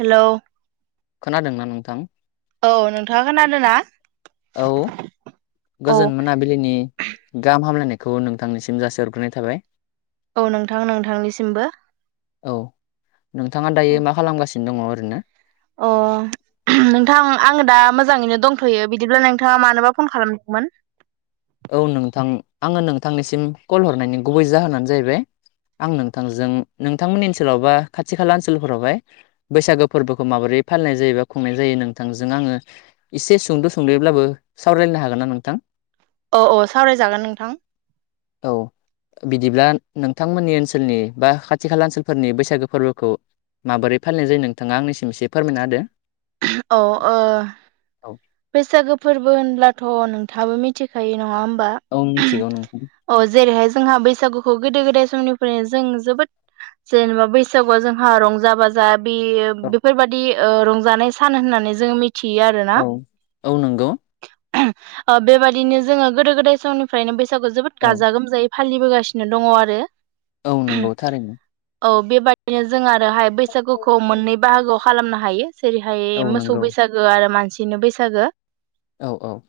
Hello खोनादोंना नोंथां औ नोंथाङा खोनादोंना? औ औ गोजोन मोनाबिलिनि गाहाम हामलायनायखौ खौ नोंथांनिसिम जासिहरग्रोनाय थाबाय। औ नोंथां नोंथांनिसिमबो। औ नोंथाङा दायो मा खालामगासिनो दङ ओरैनो? अ नोंथां आङो दा मोजाङैनो दंथ'यो बिदिब्ला नोंथाङा मानोबा फन खालामदोंमोन? औ नोंथां आङो नोंथांनिसिम कल हरनायनि गुबै जाहोनानो जाहैबाय आं नोंथांजों नोंथांमोननि ओनसोलाव बा खाथि खाला ओनसोलफोरावहाय बैसागो फोरबोखौ माबोरै दि फालिनाय जायोबा खुंनाय जायो। नोंथांजों आङो एसे सुंद' सुंद'ब्लाबो सावरायलायनो हागोन ना नोंथां? [inaudible] अ अ सावरायजागोन नोंथां। औ बिदिब्ला नोंथांमोननि ओनसोलनि बा खाथि खाला ओनसोलफोरनि बैसागो फोरबोखौ माबोरै फालिनाय जायो? नोंथाङा आंनिसिम एसे फोरमायना होदो। अ ओ बैसागो फोरबो होनब्लाथ' नों थाबो मिथिखायो नङा होमबा? औ मिथिगौ नोंथां अ जेरैहाय जोंहा बैसागुखौ गोदो गोदाय समनिफ्रायनो जों जोबोद जेनेबा बैसागुआव जोंहा रंजा बाजा बे बेफोरबायदि रंजानाय सान होननानै जोङो मि थियो आरो ना। औ औ नंगौ ओ बेबायाददिनो जोङो गोदो गोदाय समनिफ्रायनो बैसागु जोबोद गाजा गोमजायै फालिबोगासिनो दंङ आरो औ नंगौ थारैनो औ बेबादिनो जों आरोहाय बैसागुखौ मोननै बाहागोआव खालामनो हायो जेरै हाय औ मोसौ बैसागो आरो मानसिनो बैसागो औ औ!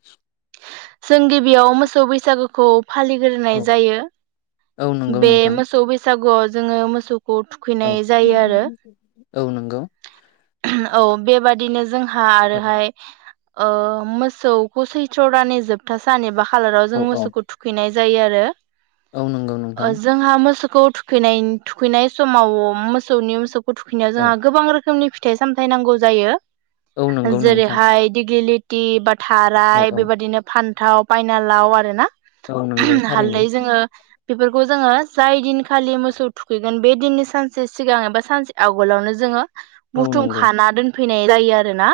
जों गिबियाव मोसौ बैसागोखौ फालिग्रोनाय जायो। औ नंगौ बे नोंथां मोसौ बैसागुआव जोङो मोसौ खौ औ थुखैनाय जायो आरो औ नंगौ औ बेबादिनो जोंहा औ आरोहाय ओ मोसौखौ सैथ्र' दानानि जोबथा सान एबा खालाराव औ जों औ मोसौखौ थुखैनाय जायो आरो औ नंगौ नोंथां खौ थुखैनाय-थुखैनाय समाव मोसौनि मोसौखौ थुखैनायाव औ जोंहा गोबां रोखोमनि फिथाइ साम थाय नांगौ जायो औ नंगौ नोंथां जेरैहाय दिगलिटि बाद औ थाराय औ बेबायदिनो फान्थाव पायनालाव आरो ना औ नंगौ थारैनो हालदै जोङो बेफोरखौ जोङो जाय दिन खालि मोसौ थुखैगोन बे दिन सानसे सिगां एबा सानसे आगलावनो जोङो औ बुथुम नंगौ खाना दोनफैनाय जायो आरोना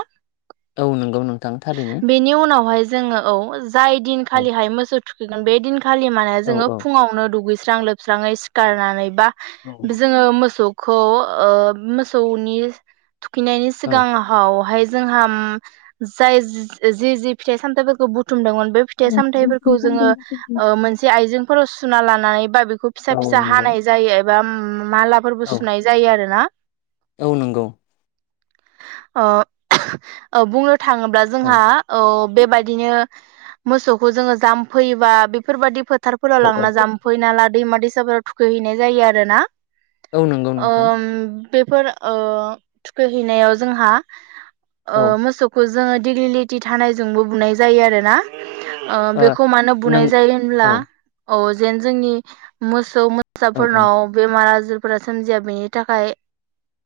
औ नंगौ नोंथां थारैनो बेनि उनावहाय जोङो औ जाय औ दिनखालिहाय मोसौ थुखैगोन बे दिनखालि माने औ जोङो औ फुङावनो दुगै स्रां लोबस्राङै सिखारनानै बा औ जोङो मोसौ खौ ओ मोसौनि थुखैनायनि औ सिगांहावहाय जोंहाम जाय जि जि फिथाइ सामथाइफोरखौ बुथुमदोंअन बे फिथाय खौ फिसा औ फिसा नंगौ हानाय जायो एबा ओम मालाफोरबो औ सुनाय जायो आरो ना औ नंगौ अ [unintelligible] ओ बुंङो थाङोब्ला औ जोंहा औ बेबायदिनो मोसौखौ जोङो जामफै बा बेफोरबायदि फोथारफोराव औ लांना जामफै नाला दैमा दैस [unintelligible] थुखैहैनाय जायो आरोना औ नंगौ नोंथां ओम बेफोर ओ थुखैहैनायाव जोंहा ओ औ मोसौखो जोङो डिग्लिलिटि धानाय जोंबो बुनाय जायो आरोना ओ ओ बेखौ मानो नों बुनाय जायो औ होमब्ला औ जेन जोंनि मोसौ औ मोसाफोरनाव बेमार आजोर फोरा सोमजिया बेनि थाखाय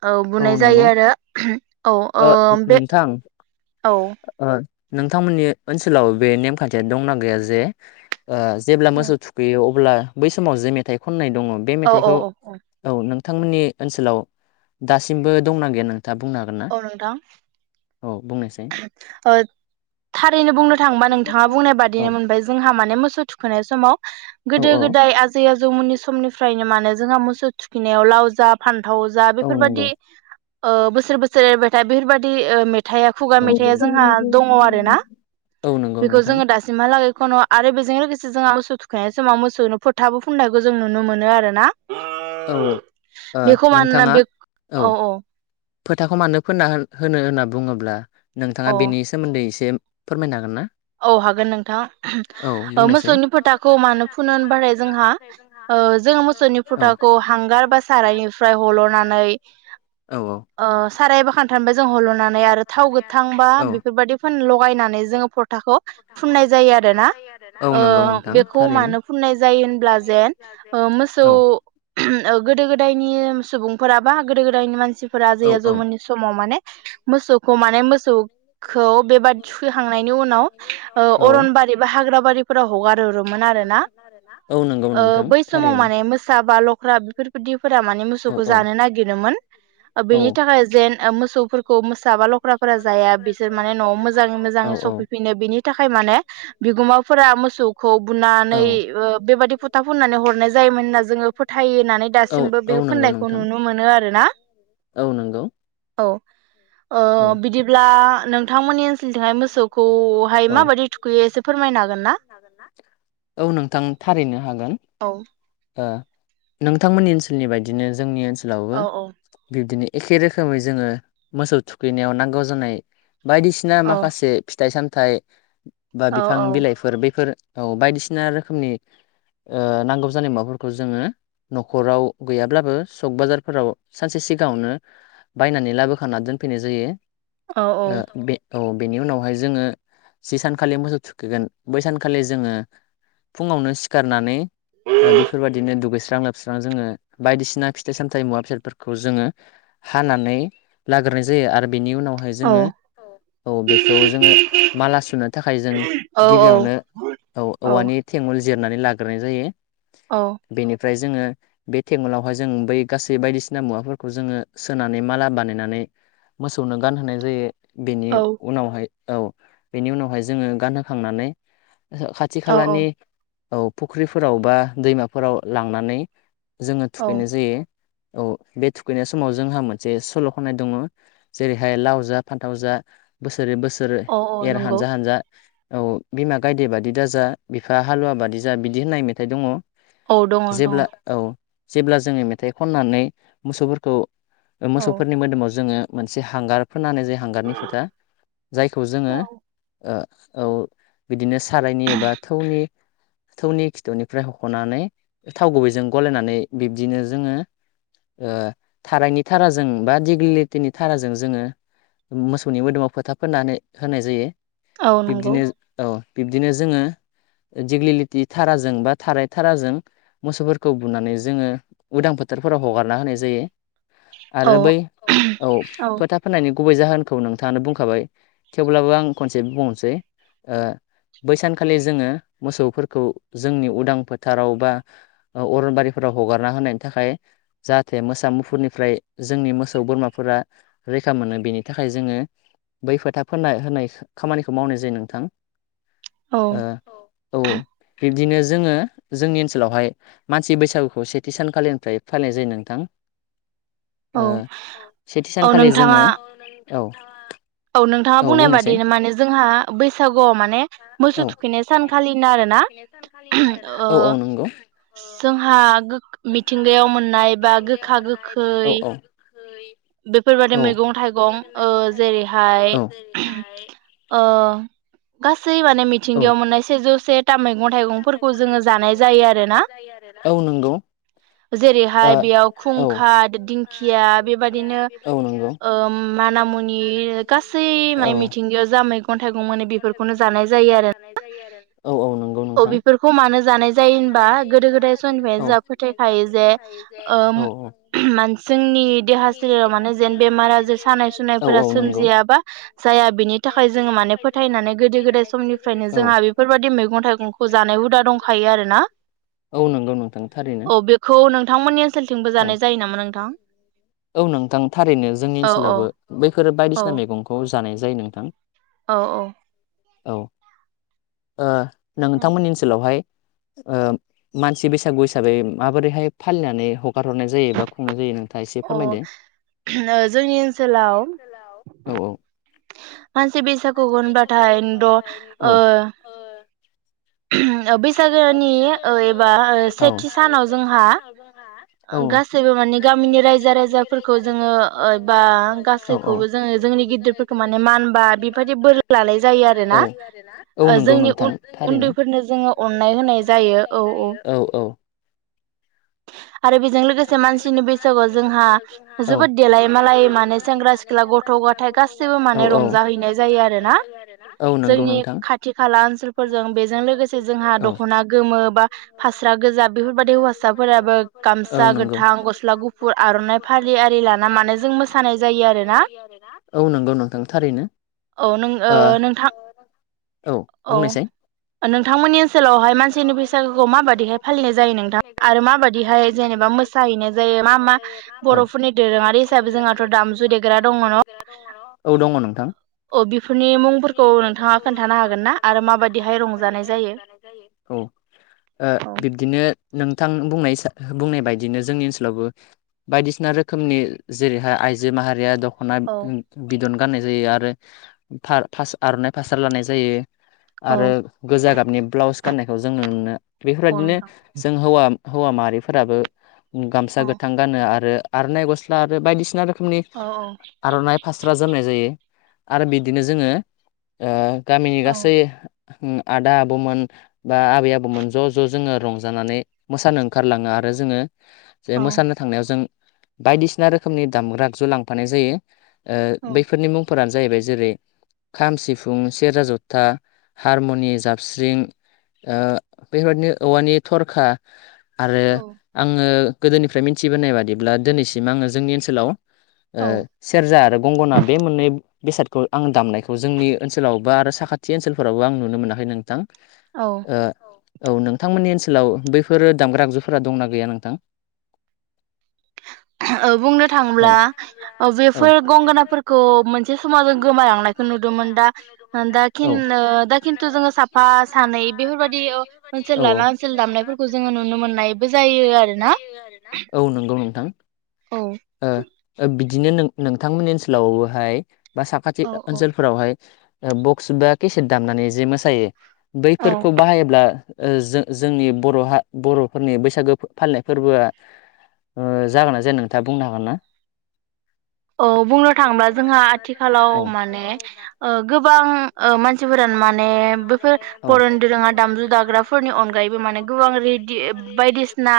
औ बुनाय जायो आरो [unintelligible] औ ओ ओम बे नोंथां औ ओ नोंथांमोननि ओनसोलाव बे नेमखान्थिया दंना गैया जे ओ जेब्ला मोसौ थुखैयो अ ब्ला बै समाव जे मेथाइ खननाय दङ' बे औ औ मेथाइखौ औ औ नों थांमोननि ओनसोलाव दासिमबो दंना गैया नोंथाङा बुंनो हागोन ना? औ नोंथां औ बुंनायसाय ओ थारैनो बुंनो थाङोबा नोंथाङा बुंनाय औ बादिनो मोनबाय जोंहा माने मोसौ थुखोनाय समाव औ गोदो औ गोदाय आजै आ जौमोननि समनिफ्रायनो मानो जोंहा मोसौ थुखिनायाव लाव जा फान्थाव जा औ नंगौ बेफोरबादि ओ बोसोर बोसोर एरबायथा बेफोरबादि ओ मेथाइआ खुगा औ मेथाइआ नंगौ जोंहा दङ' आरोना औ नंगौ बेखौ नोंथां जोङो दासिमहालागै खन' आरो बेजों लोगोसे जोंहा मोसौ थुखैनाय समाव मोसौनो फोथाबो फुननायखौ जों नुनो मोनो आरो ना। औ औ ओ बेखौ मानोना नोंथाङा बे औ। फोथाखौ मानो फोनना होनो होनना बुङोब्ला नोंथाङा औ बेनि सोमोन्दै एसे फोरमायनो हागोन ना औ हागोन नोंथां औ ओ बुंनायसाय मोसौनि फोथाखौ मानो फुनो होनबाराय जोंहा ओ जोङो मोसौनि औ फुथाखौ हांगार बा सारायनिफ्राय हल'नानै औ औ। ओ साराय बा खानथानफाय जों हल'नानै आरो थाव गोथांबा औ बेफोरबायदि फोन लगायनानै जोङो फ' थाखौ फुननाय जायो आरो ना। औ ओ नंगौ नोंथां बेखौ थारैनो मानो फुननाय जायो होनब्ला जेन ओ मोसौ औ [unintelligible] ओ गोदो गोदायनि सुबुंफोरा बा गोदो गोदायनि मानसिफोरा जै औ औ आजौमोननि समाव माने मोसौखौ माने मोसौखौ बेबादि थुखै खांनाय उनाव ओ औ अरनबारि बा हाग्राबारिफोराव हगारहरोमोन आरोना औ नंगौ ओ नोंथां बै समाव थारैनो माने मोसा बा लख्रा बेफोरबायदिफोरा माने औ मोसौखौ औ जानो नागिर ओ औ बेनि थाखाय जेन ओ मोसौफोरखौ मोसा बा लख्राफोरा जाया बिसोर माने न'आव मोजाङै औ मोजाङै औ सब फैफिनो बिनि थाखाय माने बिगोमाफोरा मोसौखौ बुनानै औ ओ बेबायदि फथा फुन नानै हरनाय जायोमोन होनना जोङो फोथायो होननानै औ दासिमबो औ बे नंगौ फोननायखौ नोंथां नुनो मोनो आरोना। औ नंगौ। औ ओ औ बिदिब्ला नोंथांमोननि ओनसोलथिंहाय मोसौ खौहाय औ माबादि थुखैयो एसे फोरमायनो हागोन ना? औ नोंथां थारैनो हागोन। औ ओ नोंथांमोननि ओनसोलनि बायदिनो जोंनि ओनसोलावबो औ औ बिब्दिनो एखे रोखोमै जोङो मोसौ थुखैनायाव नांगौ जानाय बायदिसिना औ माखासे फिथाइ सामथाइ बा औ बिफां बिलाइफोर बेफोर औ बायदिसिना रोखोमनि ओ नांगौ जानाय मुवाफोरखौ जोङो न'खराव गैयाब्लाबो सक बाजारफोराव सानसे सि गाङावनो बायनानै लाबोखाना दोनफैनाय जायो। औ ओ बे औ बेनि उनावहाय जोङो जि सानखालि मोसौ थुखैगोन बै सानखालि जोङो फुङावनो सिखारनानै ओ बेफोरबायदिनो दुगैस स्रां लोबस्रां जोङो बायदिसिना फिथाइ सामथाइ मुवा बेसादफोरखौ जोङो हानानै लाग्रो नाय जायो आरो बेनि उनावहाय औ जोङो औ बेखौ जोङो माला सुनो थाखाय जों औ औ गिबियावनो औ-औवानि थेङुल जि जिरनानै लाग्रोनाय जायो। बेनि फ्राय जोङो बे थेङुलावहाय जों बै गासै बायदिसिना मुवाफोरखौ जोङो सोनानै माला बानायनानै मोसौनो गानहोनाय जायो। बेनि उनावहाय औ बेनि उनावहाय जोङो गानहोखांनानै ओहो खाथि औ खालानि औ फुख्रिफोराव बा दैमाफोराव लांनानै जोङो औ थुखैनाय जायो। औ बे थुखैनाय समाव जोंहा मोनसे सल' खननाय दङो जेरैहाय लाव जा फान्थाव जा बोसोरै बोसोर औ औ एर नंगौ हानजा हानजा। औ बिमा गायदे बादि दाजा बिफा हालुवा बादि जा बिदि होननाय मेथाइ दङ। औ दङ दङ जेब्ला औ जेब्ला जोङो मेथाइ खननानै मोसौफोरखौ ओ औ मोसौफोरनि मोदोमाव जोङो मोनसे हांगार फोनना होनाय जायो हांगारनि फोथा। जायखौ जोङो ओ औ बिदिनो सारायनि एबा थौनि थौनि खिथौनिफ्राय हख'नानै थाव गुबैजों गलायनानै बिब्दिनो जोङो ओ थाराइनि थाराजों बा दिगिलिटिनि थाराजों जोङो मोसौनि मोदोमाव फोथा फोननानै होनाय जायो औ नंगौ बिब्दिनो औ बिब्दिनो जोङो दिग्लिलिथि थाराजों बा थाराय थाराजों मोसौफोरखौ बुनानै जोङो उदां फो थारफोराव हगारना होनाय जायो। औ आरो बै औ फोथा फोननायनि गुबै जाहोनखौ नोंथाङानो बुंखाबाय। थेवब्लाबो आं खनसे बुंनोसै ओ बैसानखालि जोङो मोसौफोरखौ जोंनि उदां फोथाराव बा औ अरनबारिफोराव हगारना होनायनि थाखाय जाहाथे मोसा मुफुरनिफ्राय जोंनि मोसौ बोरमाफोरा रै खा मोनो बेनि थाखाय जोङो बै फोथा फोनना होनाय खामानिखौ मावनाय जायो नोंथां। औ ओ औ बिदिनो जोङो जोंनि ओनसोलावहाय मानसि बैसागुखौ सेथि सानखालिनिफ्राय फालिनाय जायो नोंथां। औ ओ सेथि औ सानखालि नोंथाङा जोङो औ औ नोंथाङा बुंनाय बादि माने जोंहा बैसागुआव माने औ मोसौ थुखैनाय सानखालिनो आरो ना औ औ नंगौ जोंहा गोग मिथिंगायाव मोननाय बा गोखा गोखै बेफोरबादि मैगं गोखै थाइगं ओ जेरैहा हाय औ ओ गासै माने औ मिथिंगायाव मोननाय सेजौ से था मैगं थाइगंफोरखौ जोङो जानाय जायो आरोना। औ नंगौ ओ जेरैहाय बेयाव औ खुंखा दिंखिया बेबा दिनो ओम माना मुनि गासै मिथिंगायाव जा मैगं थाइगं मोनो बेफोरखौनो जानाय जायो आरो औ औ नंगौ औ नोंथां। बेफोरखौ मानो जानाय जायो होनबा गोदो गोदाय समनिफ्रायनो जोंहा फोथायखायो जे ओ ओम [unintelligible] मान जोंनि देहा सोलेराव माने जेन बेमार आजार सानाय सुनायफोरा सोमजिया बा जाया बिनि थाखाय जोङो माने फोथाय नानै गोदो गोदाय समनिफ्रायनो जोंहा बेफोरबायदि मैगं थाइगं खौ जानाय हुदा दंखायो आरो ना। औ नंगौ नोंथां थारैनो औ बेखौ नोंथांमोननि ओनसोलथिंबो जानाय जायो नामा नोंथां? औ नोंथां थारैनो जोंनि औ औ ओनसोलावबो बैफोरो औ बायदिसिना मैगंखौ जानाय जायो नोंथां। औ औ। औ ओ नोंथांमोननि ओनसोलावहाय ओ मानसि बैसागु हिसाबै माबोरैहाय फालिनानै हगार हरनाय जायो बा खुंनाय जायो नोंथाङा एसे अ ओ फोरमायदो जोंनि ओनसोलाव औ औ मानसि बैसागु होनबाथाय द' ओ बैसागोनि ओ एबा सेथि सानाव जोंहा गासैबो माने गामिनि रायजो राजाफोरखौ जोङो ओ बा गासैखौबो जोङो जोंनि गि दिरफोरखौ माने मान बा बेफोरबायदि बोर लानाय जायो आरो ना। औ ओ नंगौ जोंनि नोंथां उन थारैनो उन्दैफोरनो जोङो अननाय होनाय जायो औ औ। आरो बेजों लोगोसे मानसिनि बैसागुआव जोंहा जोबोद देलाय मालाय माने सेंग्रा सिख्ला गथ' ग'थाय गासैबो माने रंजाहैनाय जायो आरो ना। खाला जोंनि खाथि खाला ओनसोलफोरजों बेजों लोगोसे जोंहा दख'ना गोमो बा फास्रा गोजा बेफोरबायदि हौवासाफोराबो गाम सा गोथां गस्ला गुफुर आर'नाइ फालि आरि लाना मानो जों मोसानाय जायो आरो ना। औ नंगौ नोंथां थारैनो। औ नों ओ नोंथां औ बुंनायसाय नोंथांमोननि ओनसोलावहाय मानसिनि फैसागोखौ माबायदिहाय फालिनाय जायो नोंथां आरो माबायदिहाय जेने बा मोसाहैनाय जायो मा मा बर'फोरनि दोरोङारि हिसाबै जोंहाथ' दामजु देग्रा दङ' न' औ दङ' नोंथां। औ बेफोरनि अ बेफोरनि मुंफोरखौ नोंथाङा मुंफोरखौ खोन्थानो नोंथाङा हागोन ना खोन्थानो आरो हागोन ना आरो माबायदिहाय रंजानाय माबायदिहाय जायो रंजानाय जायो [unintelligible] औ ओ औ बिब्दिनो नोंथां बुंनाय [unintelligible] बुंनाय बायदिनो जोंनि ओनसोलावबो बायदिसिना रोखोमनि जेरैहाय आइजो माहारिया द खना औ बिदन गाननाय जायो आरो फार-फास आर'नाइ फास्रा लानाय जायो। औ आरो गोजा गाबनि ब्लाउस गाननायखौ जों नुनो मोनो। औ बेफोरबायदिनो नोंथां जों हौवा हौवा माहारिफोराबो गामसा औ गोथां गानो आरो आर'नाइ गस्ला आरो बायदिसिना रो खोमनि औ आर'नाइ फास्रा जोमनाय जायो आरो बिदिनो जोङो ओ गामिनि औ गासै ओं आदा आबौमोन बा आबै आबौमोन ज' ज' जोङो रंजानानै मोसानो ओंखारलाङो आ रो जोङो जे औ मोसानो थांनायाव जों बायदिसिना रोखोमनि दामग्रा आगजु लांफानाय जायो। औ ओ बैफोरनि मुंफोरा जाहैबाय जेरै खाम, सिफुं, सेरजा, जथा, हारमनि, जाबस्रिं ओ बेबायदिनो औवानि थरखा आरो औ आङो गोदोनिफ्राय मिथिबोनाय बादिब्ला दोनैसिम आङो जोंनि ओनसोलाव ओ औ सेरजा आरो गंगना बे मोननै बेसादखौ आं दामनायखौ जोंनि ओनसोलावबो आरो साखाथि ओनसोलफोरावबो आं नुनो मोनाखै नोंथां। औ। ओ औ नोंथांमोननि ओनसोलाव बैफोर दामग्रा आगजुफोरा दं ना गैया नोंथां? [unintelligible] बुंनो थाङोब्ला औ बेफोर गंगोनाफोरखौ मोनसे समाव जों गोमालांनायखौ नुदोमोन दा दा खिन दा ओ खिन दा खिन्थु जोङो ओ दा साफा खिन्थु जोङो सानै साफा बेफोरबायदि सानै ओ बेफोरबादि ओनसोल औ लाना ओनसोल औ--ओनसोल लाना दामनायफोरखौ ओनसोल जोङो नुनो दामनायफोरखौ जोङो मोननायबो नुनो जायो मोननायबो आरो ना जायो आरोना औ नोंथां औ बिदिनो नोंथांमोननि ओनसोलावहाय बा साखाथि औ ओनसोलफोरावहाय बक्स बा केसेट दामनानै जे मोसायो। औ बैफोरखौ बाहायोब्ला जो जोंनि बर'हा बर' फोरनि बैसागो फालिनाय फोरबोआ जागोन ना जाया नोंथाङा बुंनो हागोन ना? औ बुंनो थाङोबा जोंहा आथिखालाव माने ओ गोबां ओ मानसिफोरा माने बेफोर परन दोरोङा दामजु दाग्राफोरनि अनगायैबो माने गोबां रे बायदिसिना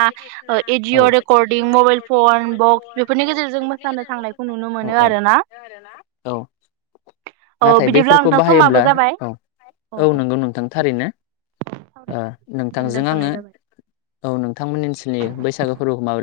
अदिअ रेकर्डदिं मबाइल फन बक्स बेफोरनि गेजेरजोंबो बेफोरनि गेजेरजोंबो औ औ औ औ नाथाय बिदिब्ला बेफोरखौ नोंथां बाहायोब्ला समाबो जाबाय औ औ नंगौ नोंथां थारैनो। सावरायनो नोंथांजों आङो दोनथ'नाय जाबाय औ नोंथांमोननि ओनसोलनि बैसागो फोरबोखौ माबोरै